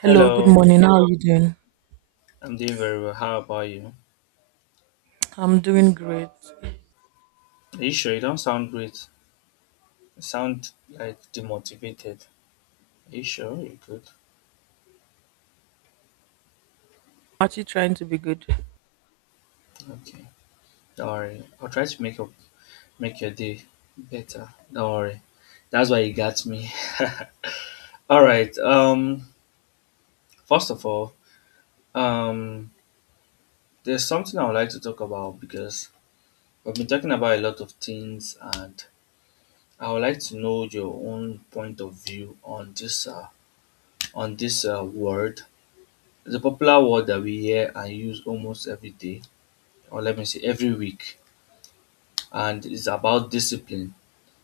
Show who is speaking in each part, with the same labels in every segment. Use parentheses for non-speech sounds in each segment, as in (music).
Speaker 1: Hello, good
Speaker 2: Hello,
Speaker 1: morning. How are you doing?
Speaker 2: I'm doing very well. How about you?
Speaker 1: I'm doing great. I'm
Speaker 2: Are you sure you don't sound great? You sound like demotivated. Are you sure you're good?
Speaker 1: actually trying to be good.
Speaker 2: Okay, don't worry. I'll try to make your day better. Don't worry. That's why you got me. (laughs) All right. First of all, um, there's something I would like to talk about because we've been talking about a lot of things, and I would like to know your own point of view on this word. It's a popular word that we hear and use almost every day, or let me say every week, and it's about discipline.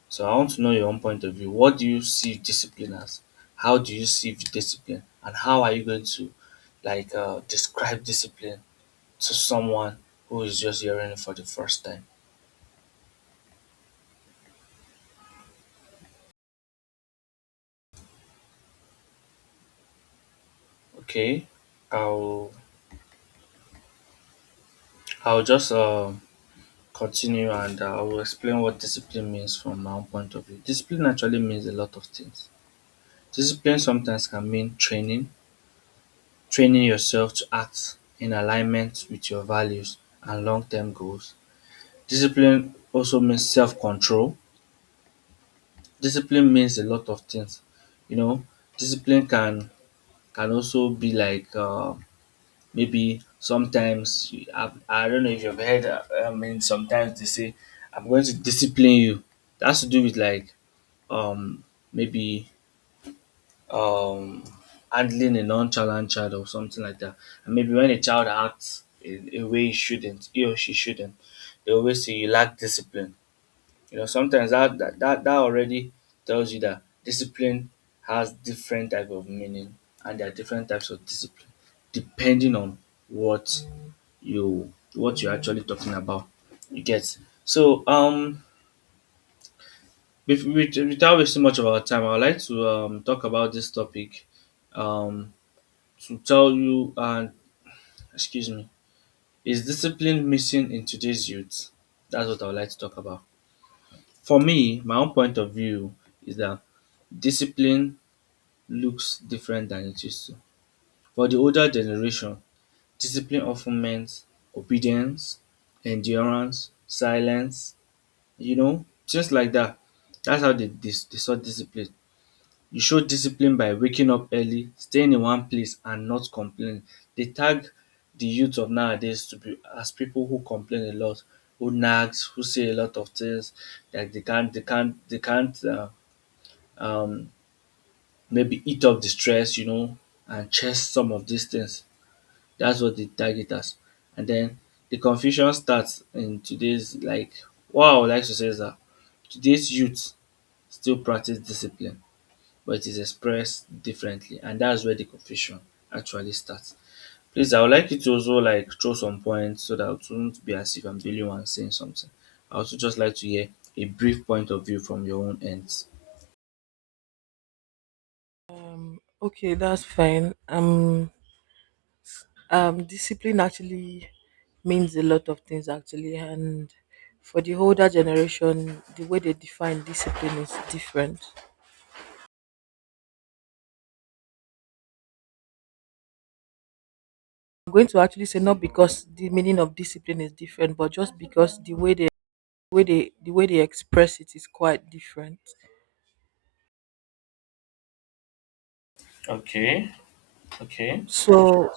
Speaker 2: So I want to know your own point of view. What do you see discipline as? How do you see discipline? And how are you going to describe discipline to someone who is just hearing it for the first time? Okay, I'll I'll just continue, and I will explain what discipline means from my own point of view. Discipline actually means a lot of things. Discipline sometimes can mean training yourself to act in alignment with your values and long-term goals. Discipline also means self-control. Discipline means a lot of things. You know, discipline can also be maybe sometimes I don't know if you've heard. I mean, sometimes they say, "I'm going to discipline you." That's to do with like um maybe um handling a nonchalant child or something like that. And maybe when a child acts in a way he or she shouldn't, they always say you lack discipline. You know, sometimes that already tells you that discipline has different type of meaning, and there are different types of discipline depending on what you what you're actually talking about. You get so without wasting much of our time, I would like to talk about this topic, um to tell you, and excuse me, is discipline missing in today's youth? That's what I would like to talk about. For me, my own point of view is that discipline looks different than it used to. For the older generation, discipline often meant obedience, endurance, silence, you know, things like that. That's how they saw discipline. You show discipline by waking up early, staying in one place and not complaining. They tag the youth of nowadays to be as people who complain a lot, who nags, who say a lot of things like they can't um maybe eat up the stress, you know, and chest some of these things. That's what they tag it as. And then the confusion starts in today's, like, what I would like to say is that today's youth still practice discipline, but it is expressed differently, and that's where the confusion actually starts. Please, I would like you to also like throw some points so that it won't be as if I'm the only one saying something. I also just like to hear a brief point of view from your own ends.
Speaker 1: Okay, that's fine. Discipline actually means a lot of things actually, and for the older generation, the way they define discipline is different. I'm going to actually say not because the meaning of discipline is different, but just because the way they express it is quite different.
Speaker 2: Okay, okay.
Speaker 1: So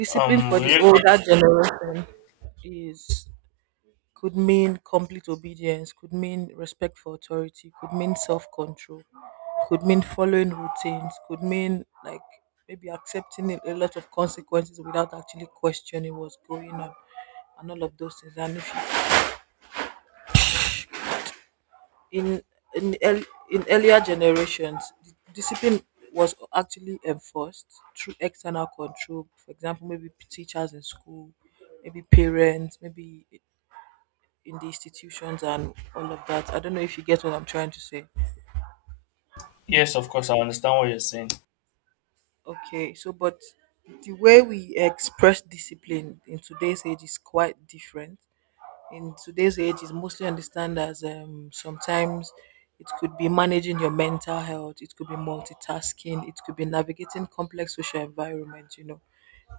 Speaker 1: discipline for the
Speaker 2: We
Speaker 1: older generation is could mean complete obedience, could mean respect for authority, could mean self control, could mean following routines, could mean like maybe accepting a lot of consequences without actually questioning what's going on and all of those things. And if you- in in earlier generations, discipline was actually enforced through external control. For example, maybe teachers in school, maybe parents, maybe in the institutions and all of that. I don't know if you get what I'm trying to say.
Speaker 2: Yes, of course, I understand what you're saying.
Speaker 1: Okay, so but the way we express discipline in today's age is quite different. In today's age is mostly understand as sometimes it could be managing your mental health, it could be multitasking, it could be navigating complex social environments, you know,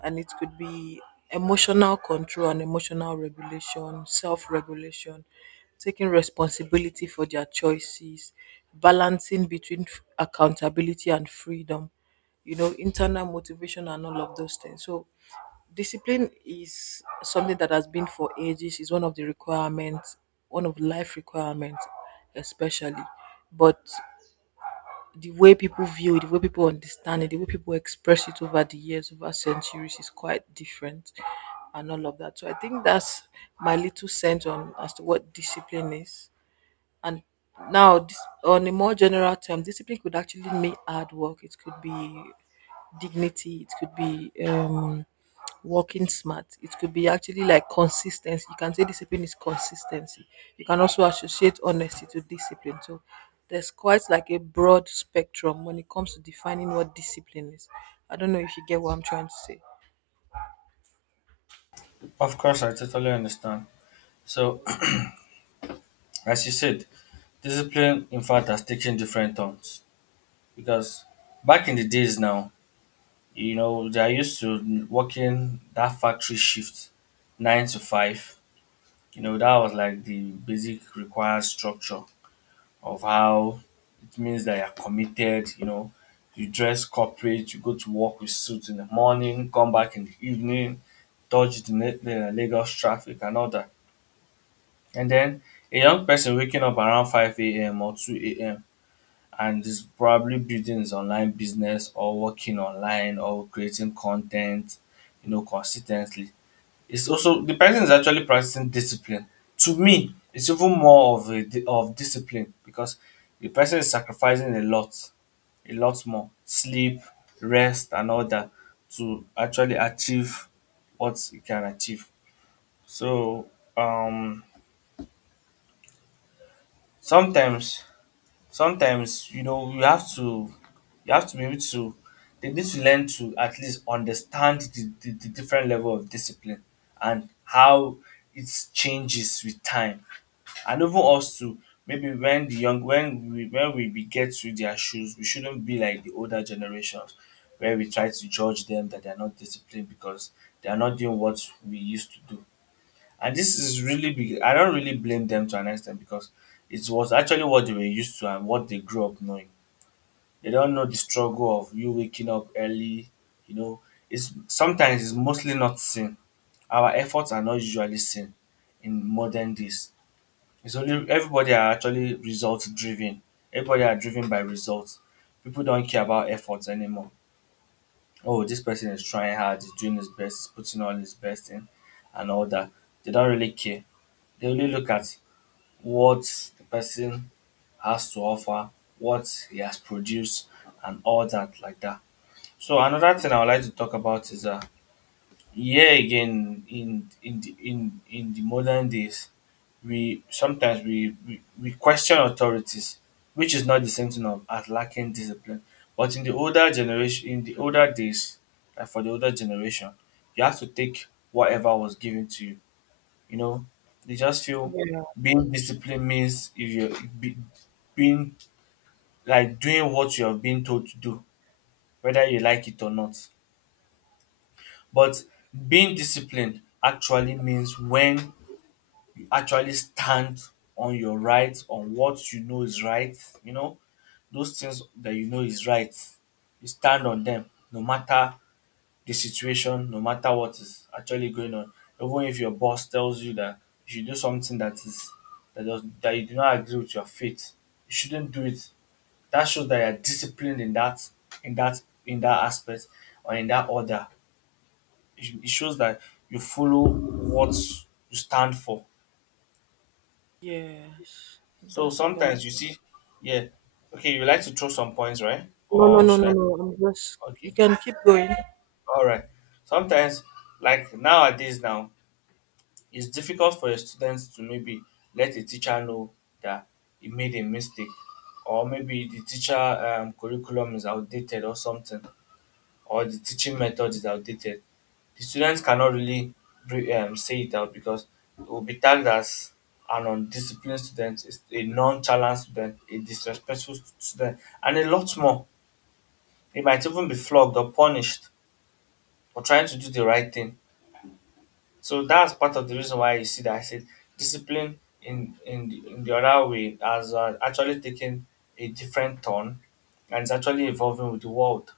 Speaker 1: and it could be emotional control and emotional regulation, self regulation, taking responsibility for their choices, balancing between accountability and freedom, you know, internal motivation and all of those things. So discipline is something that has been for ages, is one of the requirements, one of life requirements, especially. But the way people view it, the way people understand it, the way people express it over the years, over centuries, is quite different and all of that. So I think that's my little sense on as to what discipline is. And now, this, on a more general term, discipline could actually mean hard work. It could be dignity. It could be working smart. It could be actually like consistency. You can say discipline is consistency. You can also associate honesty to discipline. So there's quite like a broad spectrum when it comes to defining what discipline is. I don't know if you get what I'm trying to say.
Speaker 2: Of course, I totally understand. So, (clears throat) as you said, discipline, in fact, has taken different turns because back in the days now, you know, they are used to working that factory shift nine to five. You know, that was like the basic required structure of how it means that you're committed, you know, you dress corporate, you go to work with suit in the morning, come back in the evening, dodge the Lagos traffic and all that. And then a young person waking up around 5 a.m. or 2 a.m and is probably building his online business or working online or creating content, you know, consistently. It's also, the person is actually practicing discipline. To me, it's even more of a of discipline because the person is sacrificing a lot more sleep, rest, and all that to actually achieve what he can achieve. So um, sometimes sometimes, you know, you have to be able to, they need to learn to at least understand the different level of discipline, and how it changes with time, and even us to maybe, when the young when we get to their shoes, we shouldn't be like the older generations where we try to judge them that they're not disciplined because they are not doing what we used to do. And this is really big. I don't really blame them to an extent because it was actually what they were used to and what they grew up knowing. They don't know the struggle of you waking up early. You know, it's sometimes, it's mostly not seen. Our efforts are not usually seen in modern days. It's only everybody are actually result driven. Everybody are driven by results. People don't care about efforts anymore. Oh, this person is trying hard, he's doing his best, he's putting all his best in and all that. They don't really care. They only look at what the person has to offer, what he has produced, and all that like that. So another thing I would like to talk about is yeah, again, in the modern days we sometimes we, we question authorities, which is not the same thing of as lacking discipline. But in the older generation, in the older days, like for the older generation, you have to take whatever was given to you. You know, they just feel
Speaker 1: Yeah.
Speaker 2: being disciplined means if you're be, being like doing what you have been told to do, whether you like it or not. But being disciplined actually means when you actually stand on your right, on what you know is right, you know, those things that you know is right, you stand on them no matter the situation, no matter what is actually going on. Even if your boss tells you that you should do something that is that you do not agree with your faith, you shouldn't do it. That shows that you're disciplined in that, in that aspect, or in that order. It shows that you follow what you stand for.
Speaker 1: Yes.
Speaker 2: So
Speaker 1: That's a valid.
Speaker 2: sometimes you see, yeah, okay, you like to throw some points, right?
Speaker 1: No, no,
Speaker 2: Or
Speaker 1: no,
Speaker 2: should
Speaker 1: no,
Speaker 2: I?
Speaker 1: no. I'm just. You
Speaker 2: Okay,
Speaker 1: can keep going.
Speaker 2: all right. Sometimes, like nowadays, now it's difficult for a student to maybe let a teacher know that he made a mistake, or maybe the teacher curriculum is outdated or something, or the teaching method is outdated, the students cannot really say it out because it will be tagged as an undisciplined student, is a non-challenged student, a disrespectful student, and a lot more. They might even be flogged or punished for trying to do the right thing. So that's part of the reason why you see that I said discipline in the other way has actually taken a different turn, and it's actually evolving with the world.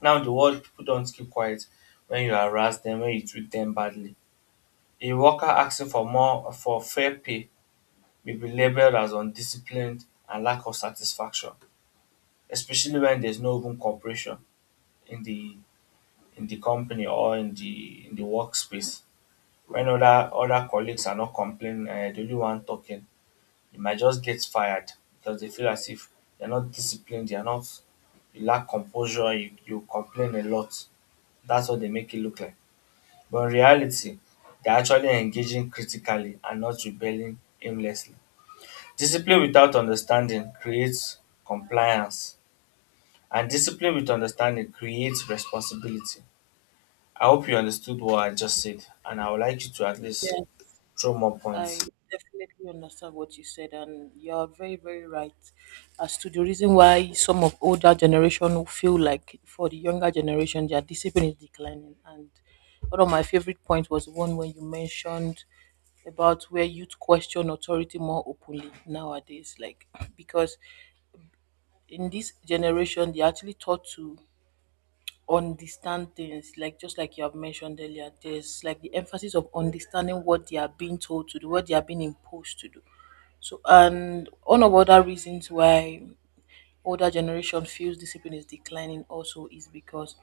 Speaker 2: Now in the world, people don't keep quiet when you harass them, when you treat them badly. A worker asking for more for fair pay may be labeled as undisciplined and lack of satisfaction, especially when there's no open cooperation in the company or in the workspace. When other colleagues are not complaining, the only one talking, you might just get fired because they feel as if you're not disciplined, you're not, you lack composure, you complain a lot. That's what they make it look like. But in reality, they're actually engaging critically and not rebelling aimlessly. Discipline without understanding creates compliance, and discipline with understanding creates responsibility. I hope you understood what I just said, and I would like you to at least
Speaker 1: Yes.
Speaker 2: throw more
Speaker 1: I
Speaker 2: points.
Speaker 1: definitely understand what you said, and you're very, very right as to the reason why some of older generation will feel like for the younger generation their discipline is declining. And one of my favorite points was one when you mentioned about where youth question authority more openly nowadays, like (clears throat) because in this generation they're actually taught to understand things like just like you have mentioned earlier there's like the emphasis of understanding what they are being told to do what they are being imposed to do so, and one of other reasons why older generation feels discipline is declining also is because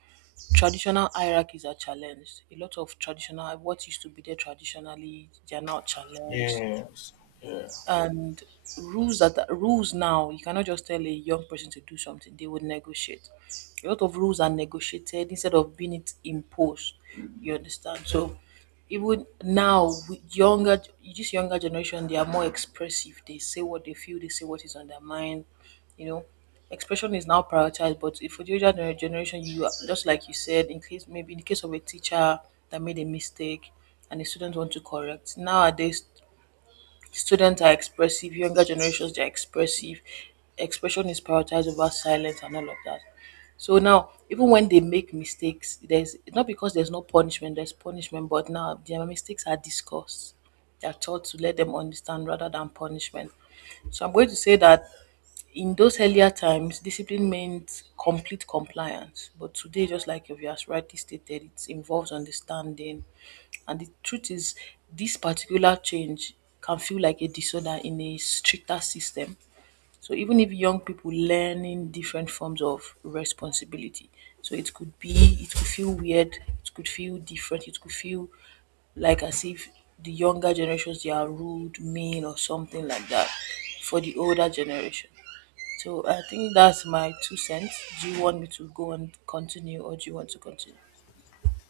Speaker 1: traditional hierarchies are challenged. A lot of traditional what used to be there traditionally, they are now challenged
Speaker 2: Yes. Yeah.
Speaker 1: and rules now you cannot just tell a young person to do something they would negotiate a lot of rules are negotiated instead of being it imposed you understand so even now with younger this younger generation they are more expressive they say what they feel they say what is on their mind, you know, expression is now prioritized but if for the older generation you are, just like you said in case maybe in case of a teacher that made a mistake and the students want to correct nowadays. Students are expressive, younger generations they are expressive. Expression is prioritized over silence and all of that. So now, even when they make mistakes, there's not because there's no punishment, there's punishment, but now their mistakes are discussed. They are taught to let them understand rather than punishment. So I'm going to say that in those earlier times, discipline meant complete compliance. But today, just like you have rightly stated, it involves understanding. And the truth is, this particular change can feel like a disorder in a stricter system. So even if young people learning different forms of responsibility, so it could be, it could feel weird, it could feel different, it could feel like as if the younger generations they are rude, mean, or something like that for the older generation. So I think that's my two cents. Do you want me to go and continue or do you want to continue?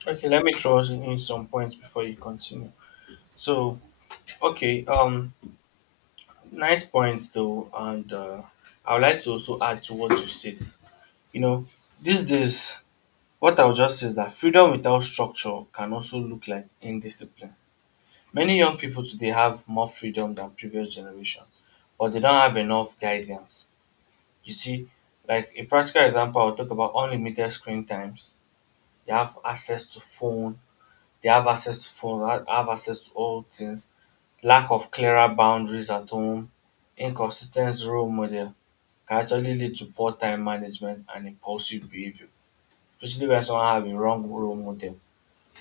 Speaker 2: Okay, let me throw in some points before you continue. So, okay, nice points though, and I would like to also add to what you said. You know, these days, what I would just say is that freedom without structure can also look like indiscipline. Many young people today have more freedom than previous generation, but they don't have enough guidance. You see, like a practical example, I'll talk about unlimited screen times. They have access to phone, They have access to phones, have access to all things. Lack of clearer boundaries at home, inconsistent role model can actually lead to poor time management and impulsive behavior, especially when someone have a wrong role model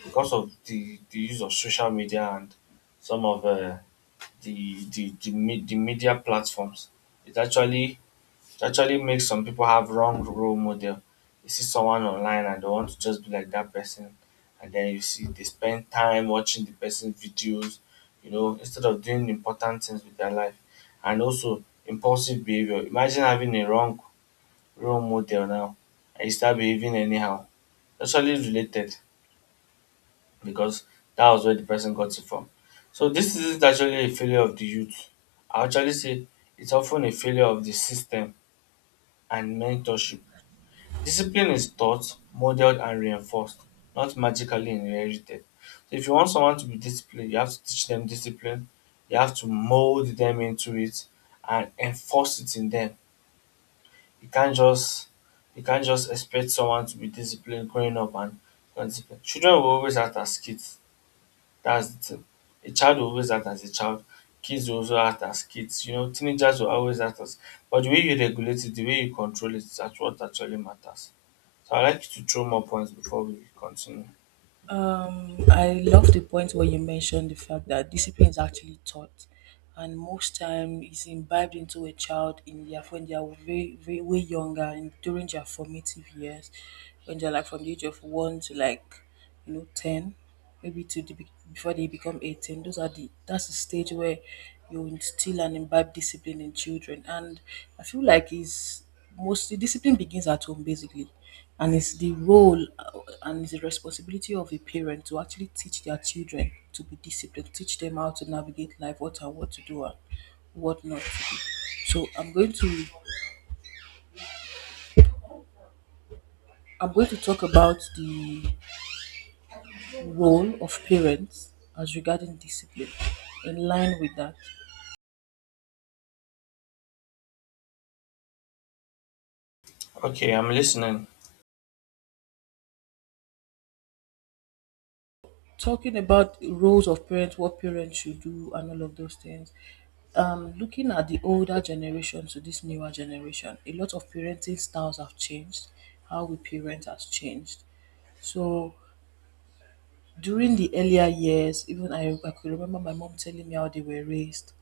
Speaker 2: because of the use of social media and some of the media platforms. It actually it actually makes some people have wrong role model. You see someone online and they want to just be like that person, and then you see they spend time watching the person's videos, instead of doing important things with their life, and also impulsive behavior. Imagine having a wrong role model now, and you start behaving anyhow. Actually related because that was where the person got it from. So this isn't actually a failure of the youth. I actually say it's often a failure of the system and mentorship. Discipline is taught, modeled and reinforced, not magically inherited. So if you want someone to be disciplined, you have to teach them discipline, you have to mold them into it and enforce it in them. You can't just you can't just expect someone to be disciplined growing up and not disciplined. Children will always act as kids. That's the thing. A child will always act as a child. Kids will also act as kids. You know, teenagers will always act as, but the way you regulate it, the way you control it, that's what actually matters. So I'd like you to throw more points before we continue.
Speaker 1: I love the point where you mentioned the fact that discipline is actually taught, and most time is imbibed into a child in their when they are very, very way younger and during their formative years, when they're like from the age of 1 to like you know 10. Maybe to before they become 18, those are the that's the stage where you instill and imbibe discipline in children and I feel like it's mostly discipline begins at home basically and it's the role and it's the responsibility of a parent to actually teach their children to be disciplined, teach them how to navigate life, what and what to do and what not to do. So I'm going to talk about the role of parents as regarding discipline in line with that,
Speaker 2: Okay, I'm listening.
Speaker 1: talking about roles of parents, what parents should do, and all of those things. Looking at the older generation to this newer generation, a lot of parenting styles have changed. How we parent has changed. So during the earlier years, even I could remember my mom telling me how they were raised.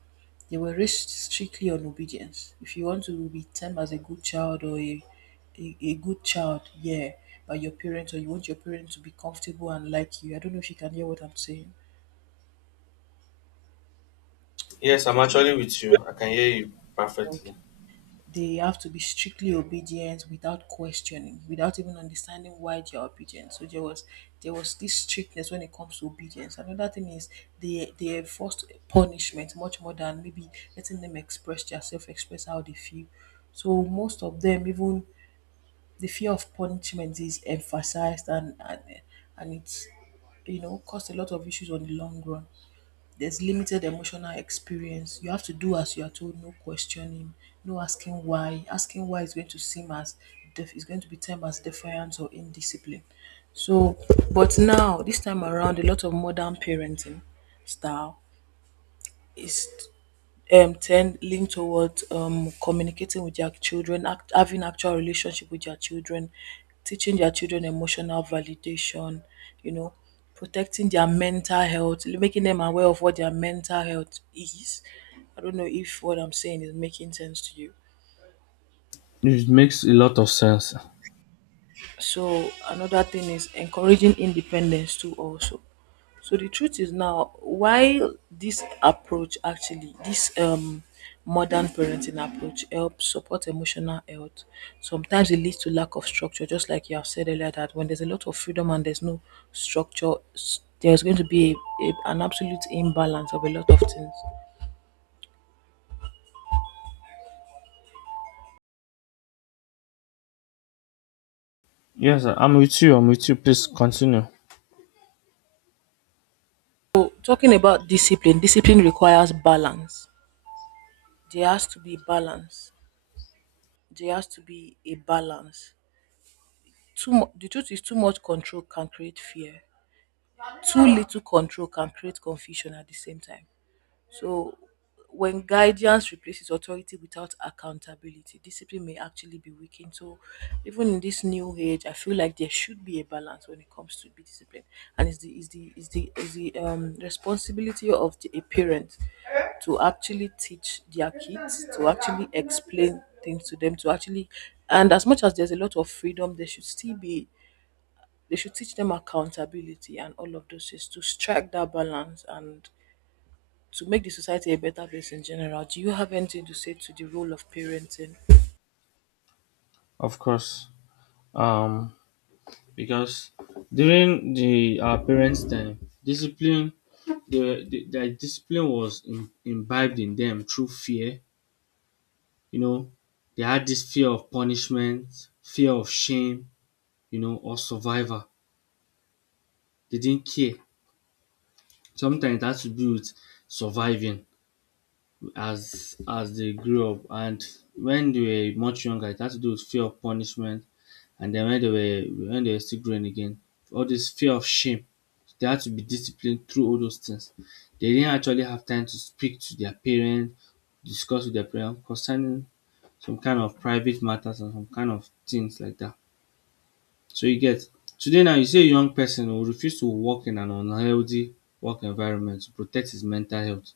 Speaker 1: They were raised strictly on obedience. If you want to be termed as a good child or a good child, yeah, by your parents, or you want your parents to be comfortable and like you. I don't know if you can hear what I'm saying.
Speaker 2: Yes, I'm
Speaker 1: Okay.
Speaker 2: actually with you. I can hear you perfectly.
Speaker 1: Okay. They have to be strictly obedient without questioning, without even understanding why they are obedient. So there was this strictness when it comes to obedience. Another thing is they enforced punishment much more than maybe letting them express their self, express how they feel. So most of them, even the fear of punishment is emphasized and it's, you know, caused a lot of issues on the long run. There's limited emotional experience. You have to do as you are told, no questioning, no asking why. Asking why is going to seem as is going to be termed as defiance or indiscipline. So, but now this time around, a lot of modern parenting style is 10 lean towards communicating with their children, having actual relationship with their children, teaching their children emotional validation, you know, protecting their mental health, making them aware of what their mental health is. I don't know if what I'm saying is making sense to you.
Speaker 2: It makes a lot of sense.
Speaker 1: So another thing is encouraging independence too also. So the truth is now while this approach actually this modern parenting approach helps support emotional health. Sometimes it leads to lack of structure, just like you have said earlier that when there's a lot of freedom and there's no structure, there's going to be an absolute imbalance of a lot of things.
Speaker 2: Yes, I'm with you. I'm with you. Please continue.
Speaker 1: So talking about discipline, discipline requires balance. There has to be balance. There has to be a balance. The truth is, too much control can create fear. Too little control can create confusion at the same time. So, when guidance replaces authority without accountability, discipline may actually be weakened. So, even in this new age, I feel like there should be a balance when it comes to be discipline, and it's the is the is the is the responsibility of the a parent to actually teach their kids, to actually explain things to them, to actually, and as much as there's a lot of freedom, there should still be they should teach them accountability and all of those things to strike that balance and to make the society a better place in general. Do you have anything to say to the role of parenting?
Speaker 2: Of course. Um, because during the our parents' time, discipline, the their discipline was imbibed in them through fear. You know, they had this fear of punishment, fear of shame. You know, or survivor. They didn't care. Sometimes it has to do with surviving as they grew up, and when they were much younger it had to do with fear of punishment, and then when they were still growing again, all this fear of shame, they had to be disciplined through all those things. They didn't actually have time to speak to their parents, discuss with their parents concerning some kind of private matters and some kind of things like that. So you get today now, you see a young person who refuse to work in an unhealthy work environment to protect his mental health.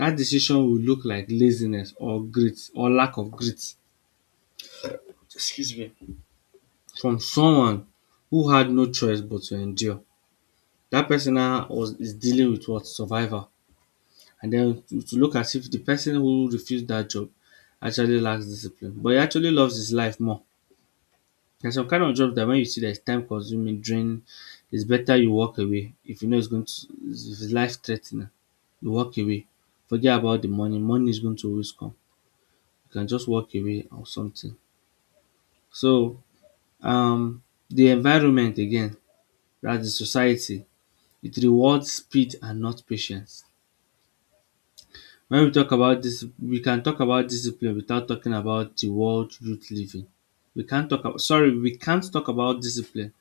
Speaker 2: That decision will look like laziness or grit or lack of grit. Excuse me. From someone who had no choice but to endure. That person now was is dealing with what, survival, and then to, look as if the person who refused that job actually lacks discipline, but he actually loves his life more. There's some kind of job that when you see that it's time consuming, draining, it's better you walk away. If you know it's going to, if it's life threatening. You walk away, forget about the money. Money is going to always come. You can just walk away or something. So, um the environment again, that's the society, it rewards speed and not patience. When we talk about this we can talk about discipline without talking about the world youth living. We can't talk about, sorry, we can't talk about discipline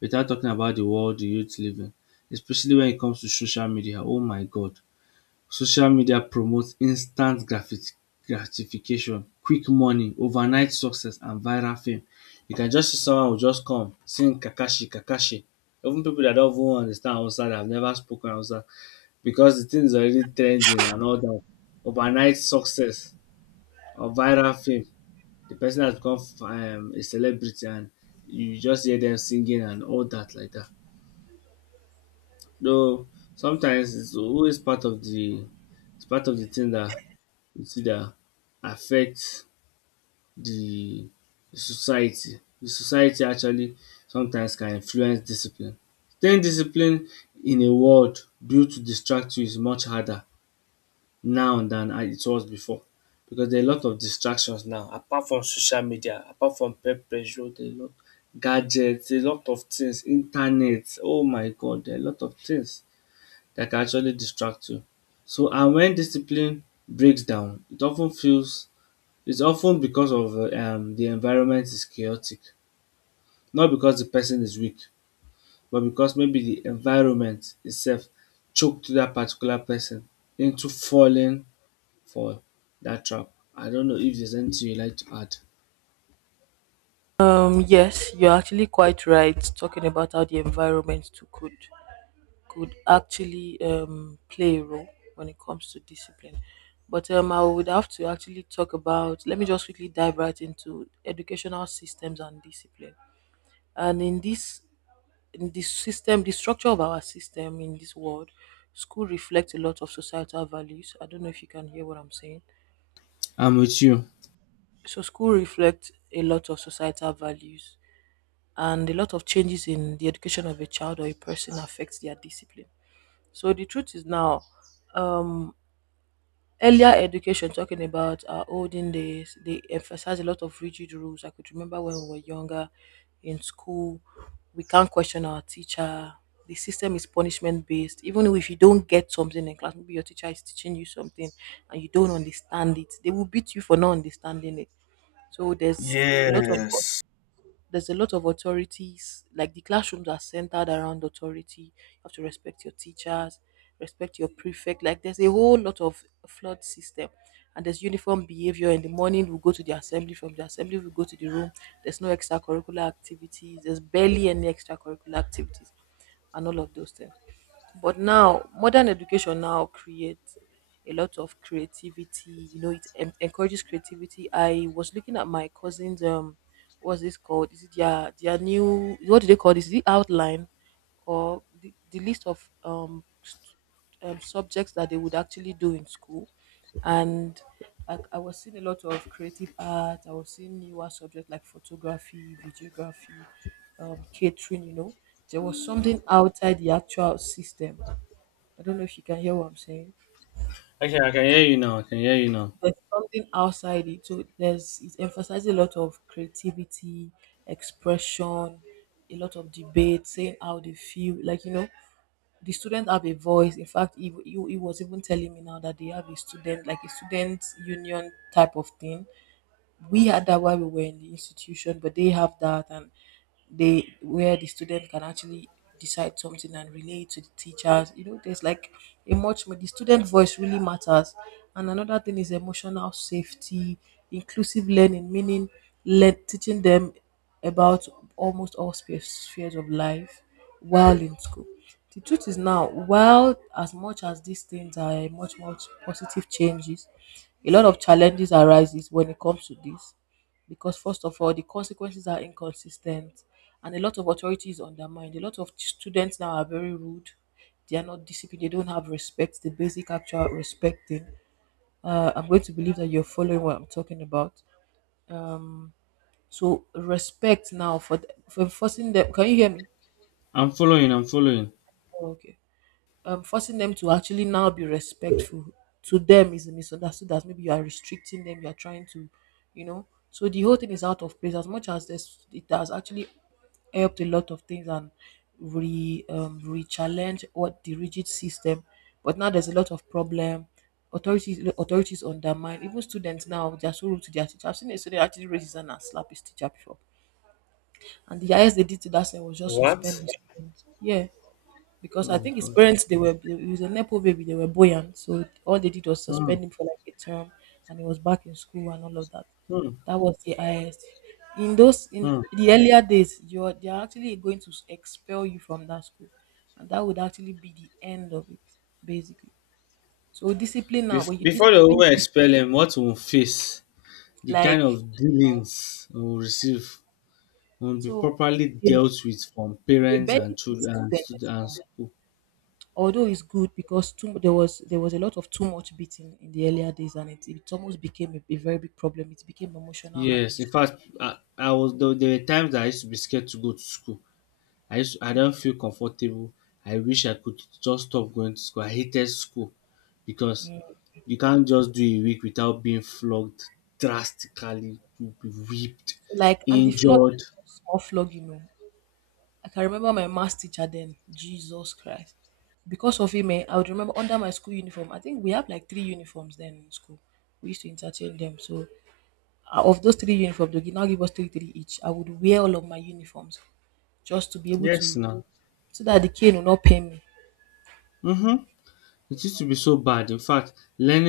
Speaker 2: without talking about the world the youth living, especially when it comes to social media. Oh my god. Social media promotes instant gratifi gratification, quick money, overnight success and viral fame. You can just see someone will just come sing Kakashi Kakashi. Even pipu dat don even understand Hausa dat have never spoken Hausa because the thing is already trending and all that. Overnight success or viral fame. The person has become a celebrity, and you just hear them singing and all that like that. Though sometimes it's always part of the, it's part of the thing that. You either that affect the society. The society actually sometimes can influence discipline. Staying disciplined in a world built to distract you is much harder now than it was before because there are a lot of distractions now. Apart from social media, apart from peer pressure, there are a lot, gadgets, a lot of things, internet, oh my god, there are a lot of things that can actually distract you. So and when discipline breaks down, it often feels, it's often because of the environment is chaotic, not because the person is weak, but because maybe the environment itself choked that particular person into falling for that trap. I don't know if there's anything you'd like to add.
Speaker 1: Yes, you're actually quite right talking about how the environment too could actually play a role when it comes to discipline. But I would have to actually talk about. Let me just quickly dive right into educational systems and discipline. And in this system, the structure of our system in this world, school reflects a lot of societal values. I don't know if you can hear what I'm saying.
Speaker 2: I'm with you.
Speaker 1: So school reflects a lot of societal values and a lot of changes in the education of a child or a person affects their discipline. So the truth is now, um, earlier education, talking about our olden days, they emphasize a lot of rigid rules. I could remember when we were younger in school, we can't question our teacher. The system is punishment based. Even if you don't get something in class, maybe your teacher is teaching you something and you don't understand it, they will beat you for not understanding it. So a lot of
Speaker 2: Yes.
Speaker 1: there's a lot of authorities. Like the classrooms are centered around authority. You have to respect your teachers, respect your prefect. Like there's a whole lot of flood system. And there's uniform behavior. In the morning, we go to the assembly. From the assembly, we go to the room. There's no extracurricular activities. There's barely any extracurricular activities, and all of those things. But now, modern education now creates a lot of creativity. You know, it encourages creativity. I was looking at my cousin's, what's this called? Is it their new, what do they call this? Is it outline or the list of subjects that they would actually do in school? And I was seeing a lot of creative art. I was seeing newer subjects like photography, videography, catering, you know. There was something outside the actual system. I don't know if you can hear what I'm saying.
Speaker 2: Okay, I can hear you now. I can hear you now.
Speaker 1: There's something outside it. So there's it emphasizes a lot of creativity, expression, a lot of debate, saying how they feel. Like, you know, the students have a voice. In fact, he was even telling me now that they have a student, like a student union type of thing. We had that while we were in the institution, but they have that and they where the student can actually decide something and relate to the teachers. You know, there's like a much more the student voice really matters. And another thing is emotional safety, inclusive learning, meaning let teaching them about almost all spheres of life while in school. The truth is now, while as much as these things are much positive changes, a lot of challenges arises when it comes to this. Because first of all, the consequences are inconsistent and a lot of authority is undermined. A lot of students now are very rude. They are not disciplined. They don't have respect, the basic actual respecting. I'm going to believe that you're following what I'm talking about. Um, so respect now for forcing them. Can you hear me?
Speaker 2: I'm following. I'm following.
Speaker 1: Oh, okay. Forcing them to actually now be respectful to them is misunderstood as maybe you are restricting them, you are trying to, you know. So the whole thing is out of place. As much as this, it has actually helped a lot of things and re re-challenge what the rigid system. But now there's a lot of problem. Authorities undermine, even students now, they are so rude to their teacher. I've seen a student actually raise his hand and slap his teacher before, and the highest they did to that student was just suspend
Speaker 2: What?
Speaker 1: the student. Yeah, because
Speaker 2: Oh
Speaker 1: I
Speaker 2: my
Speaker 1: think his
Speaker 2: god.
Speaker 1: parents, they were he was a nepo baby, they were buoyant, so all they did was
Speaker 2: Hmm,
Speaker 1: suspend him for like a term, and he was back in school and all of that.
Speaker 2: hmm,
Speaker 1: That was the highest. In those in
Speaker 2: hmm.
Speaker 1: the earlier days, you're they are actually going to expel you from that school, and that would actually be the end of it, basically. So discipline now, when you
Speaker 2: Before the
Speaker 1: discipline,
Speaker 2: woman expel him, what we will face, the kind
Speaker 1: like
Speaker 2: of dealings we will receive, will be
Speaker 1: so,
Speaker 2: properly
Speaker 1: they,
Speaker 2: dealt with from
Speaker 1: they
Speaker 2: parents
Speaker 1: barely
Speaker 2: and
Speaker 1: beat
Speaker 2: children and
Speaker 1: students
Speaker 2: student and
Speaker 1: anymore,
Speaker 2: school.
Speaker 1: although it's good because too there was a lot of too much beating in the earlier days, and it almost became a very big problem. It became emotional
Speaker 2: Yes, in
Speaker 1: abuse,
Speaker 2: fact, I was there, there were times that I used to be scared to go to school. I don't feel comfortable. I wish I could just stop going to school. I hated school because you can't just do a week without being flogged drastically. You'll be whipped,
Speaker 1: like, and the flog
Speaker 2: injured.
Speaker 1: is not small flog, you know. I can remember my math teacher then, Jesus Christ. Because of him, eh, I would remember under my school uniform, I think we have like three uniforms then in school. We used to interchange them. So of those three uniforms, they now give us three three each. I would wear all of my uniforms just to be able
Speaker 2: Yes,
Speaker 1: to,
Speaker 2: now.
Speaker 1: that the cane will not pain me.
Speaker 2: Mm-hmm. It used to be so bad. In fact, learning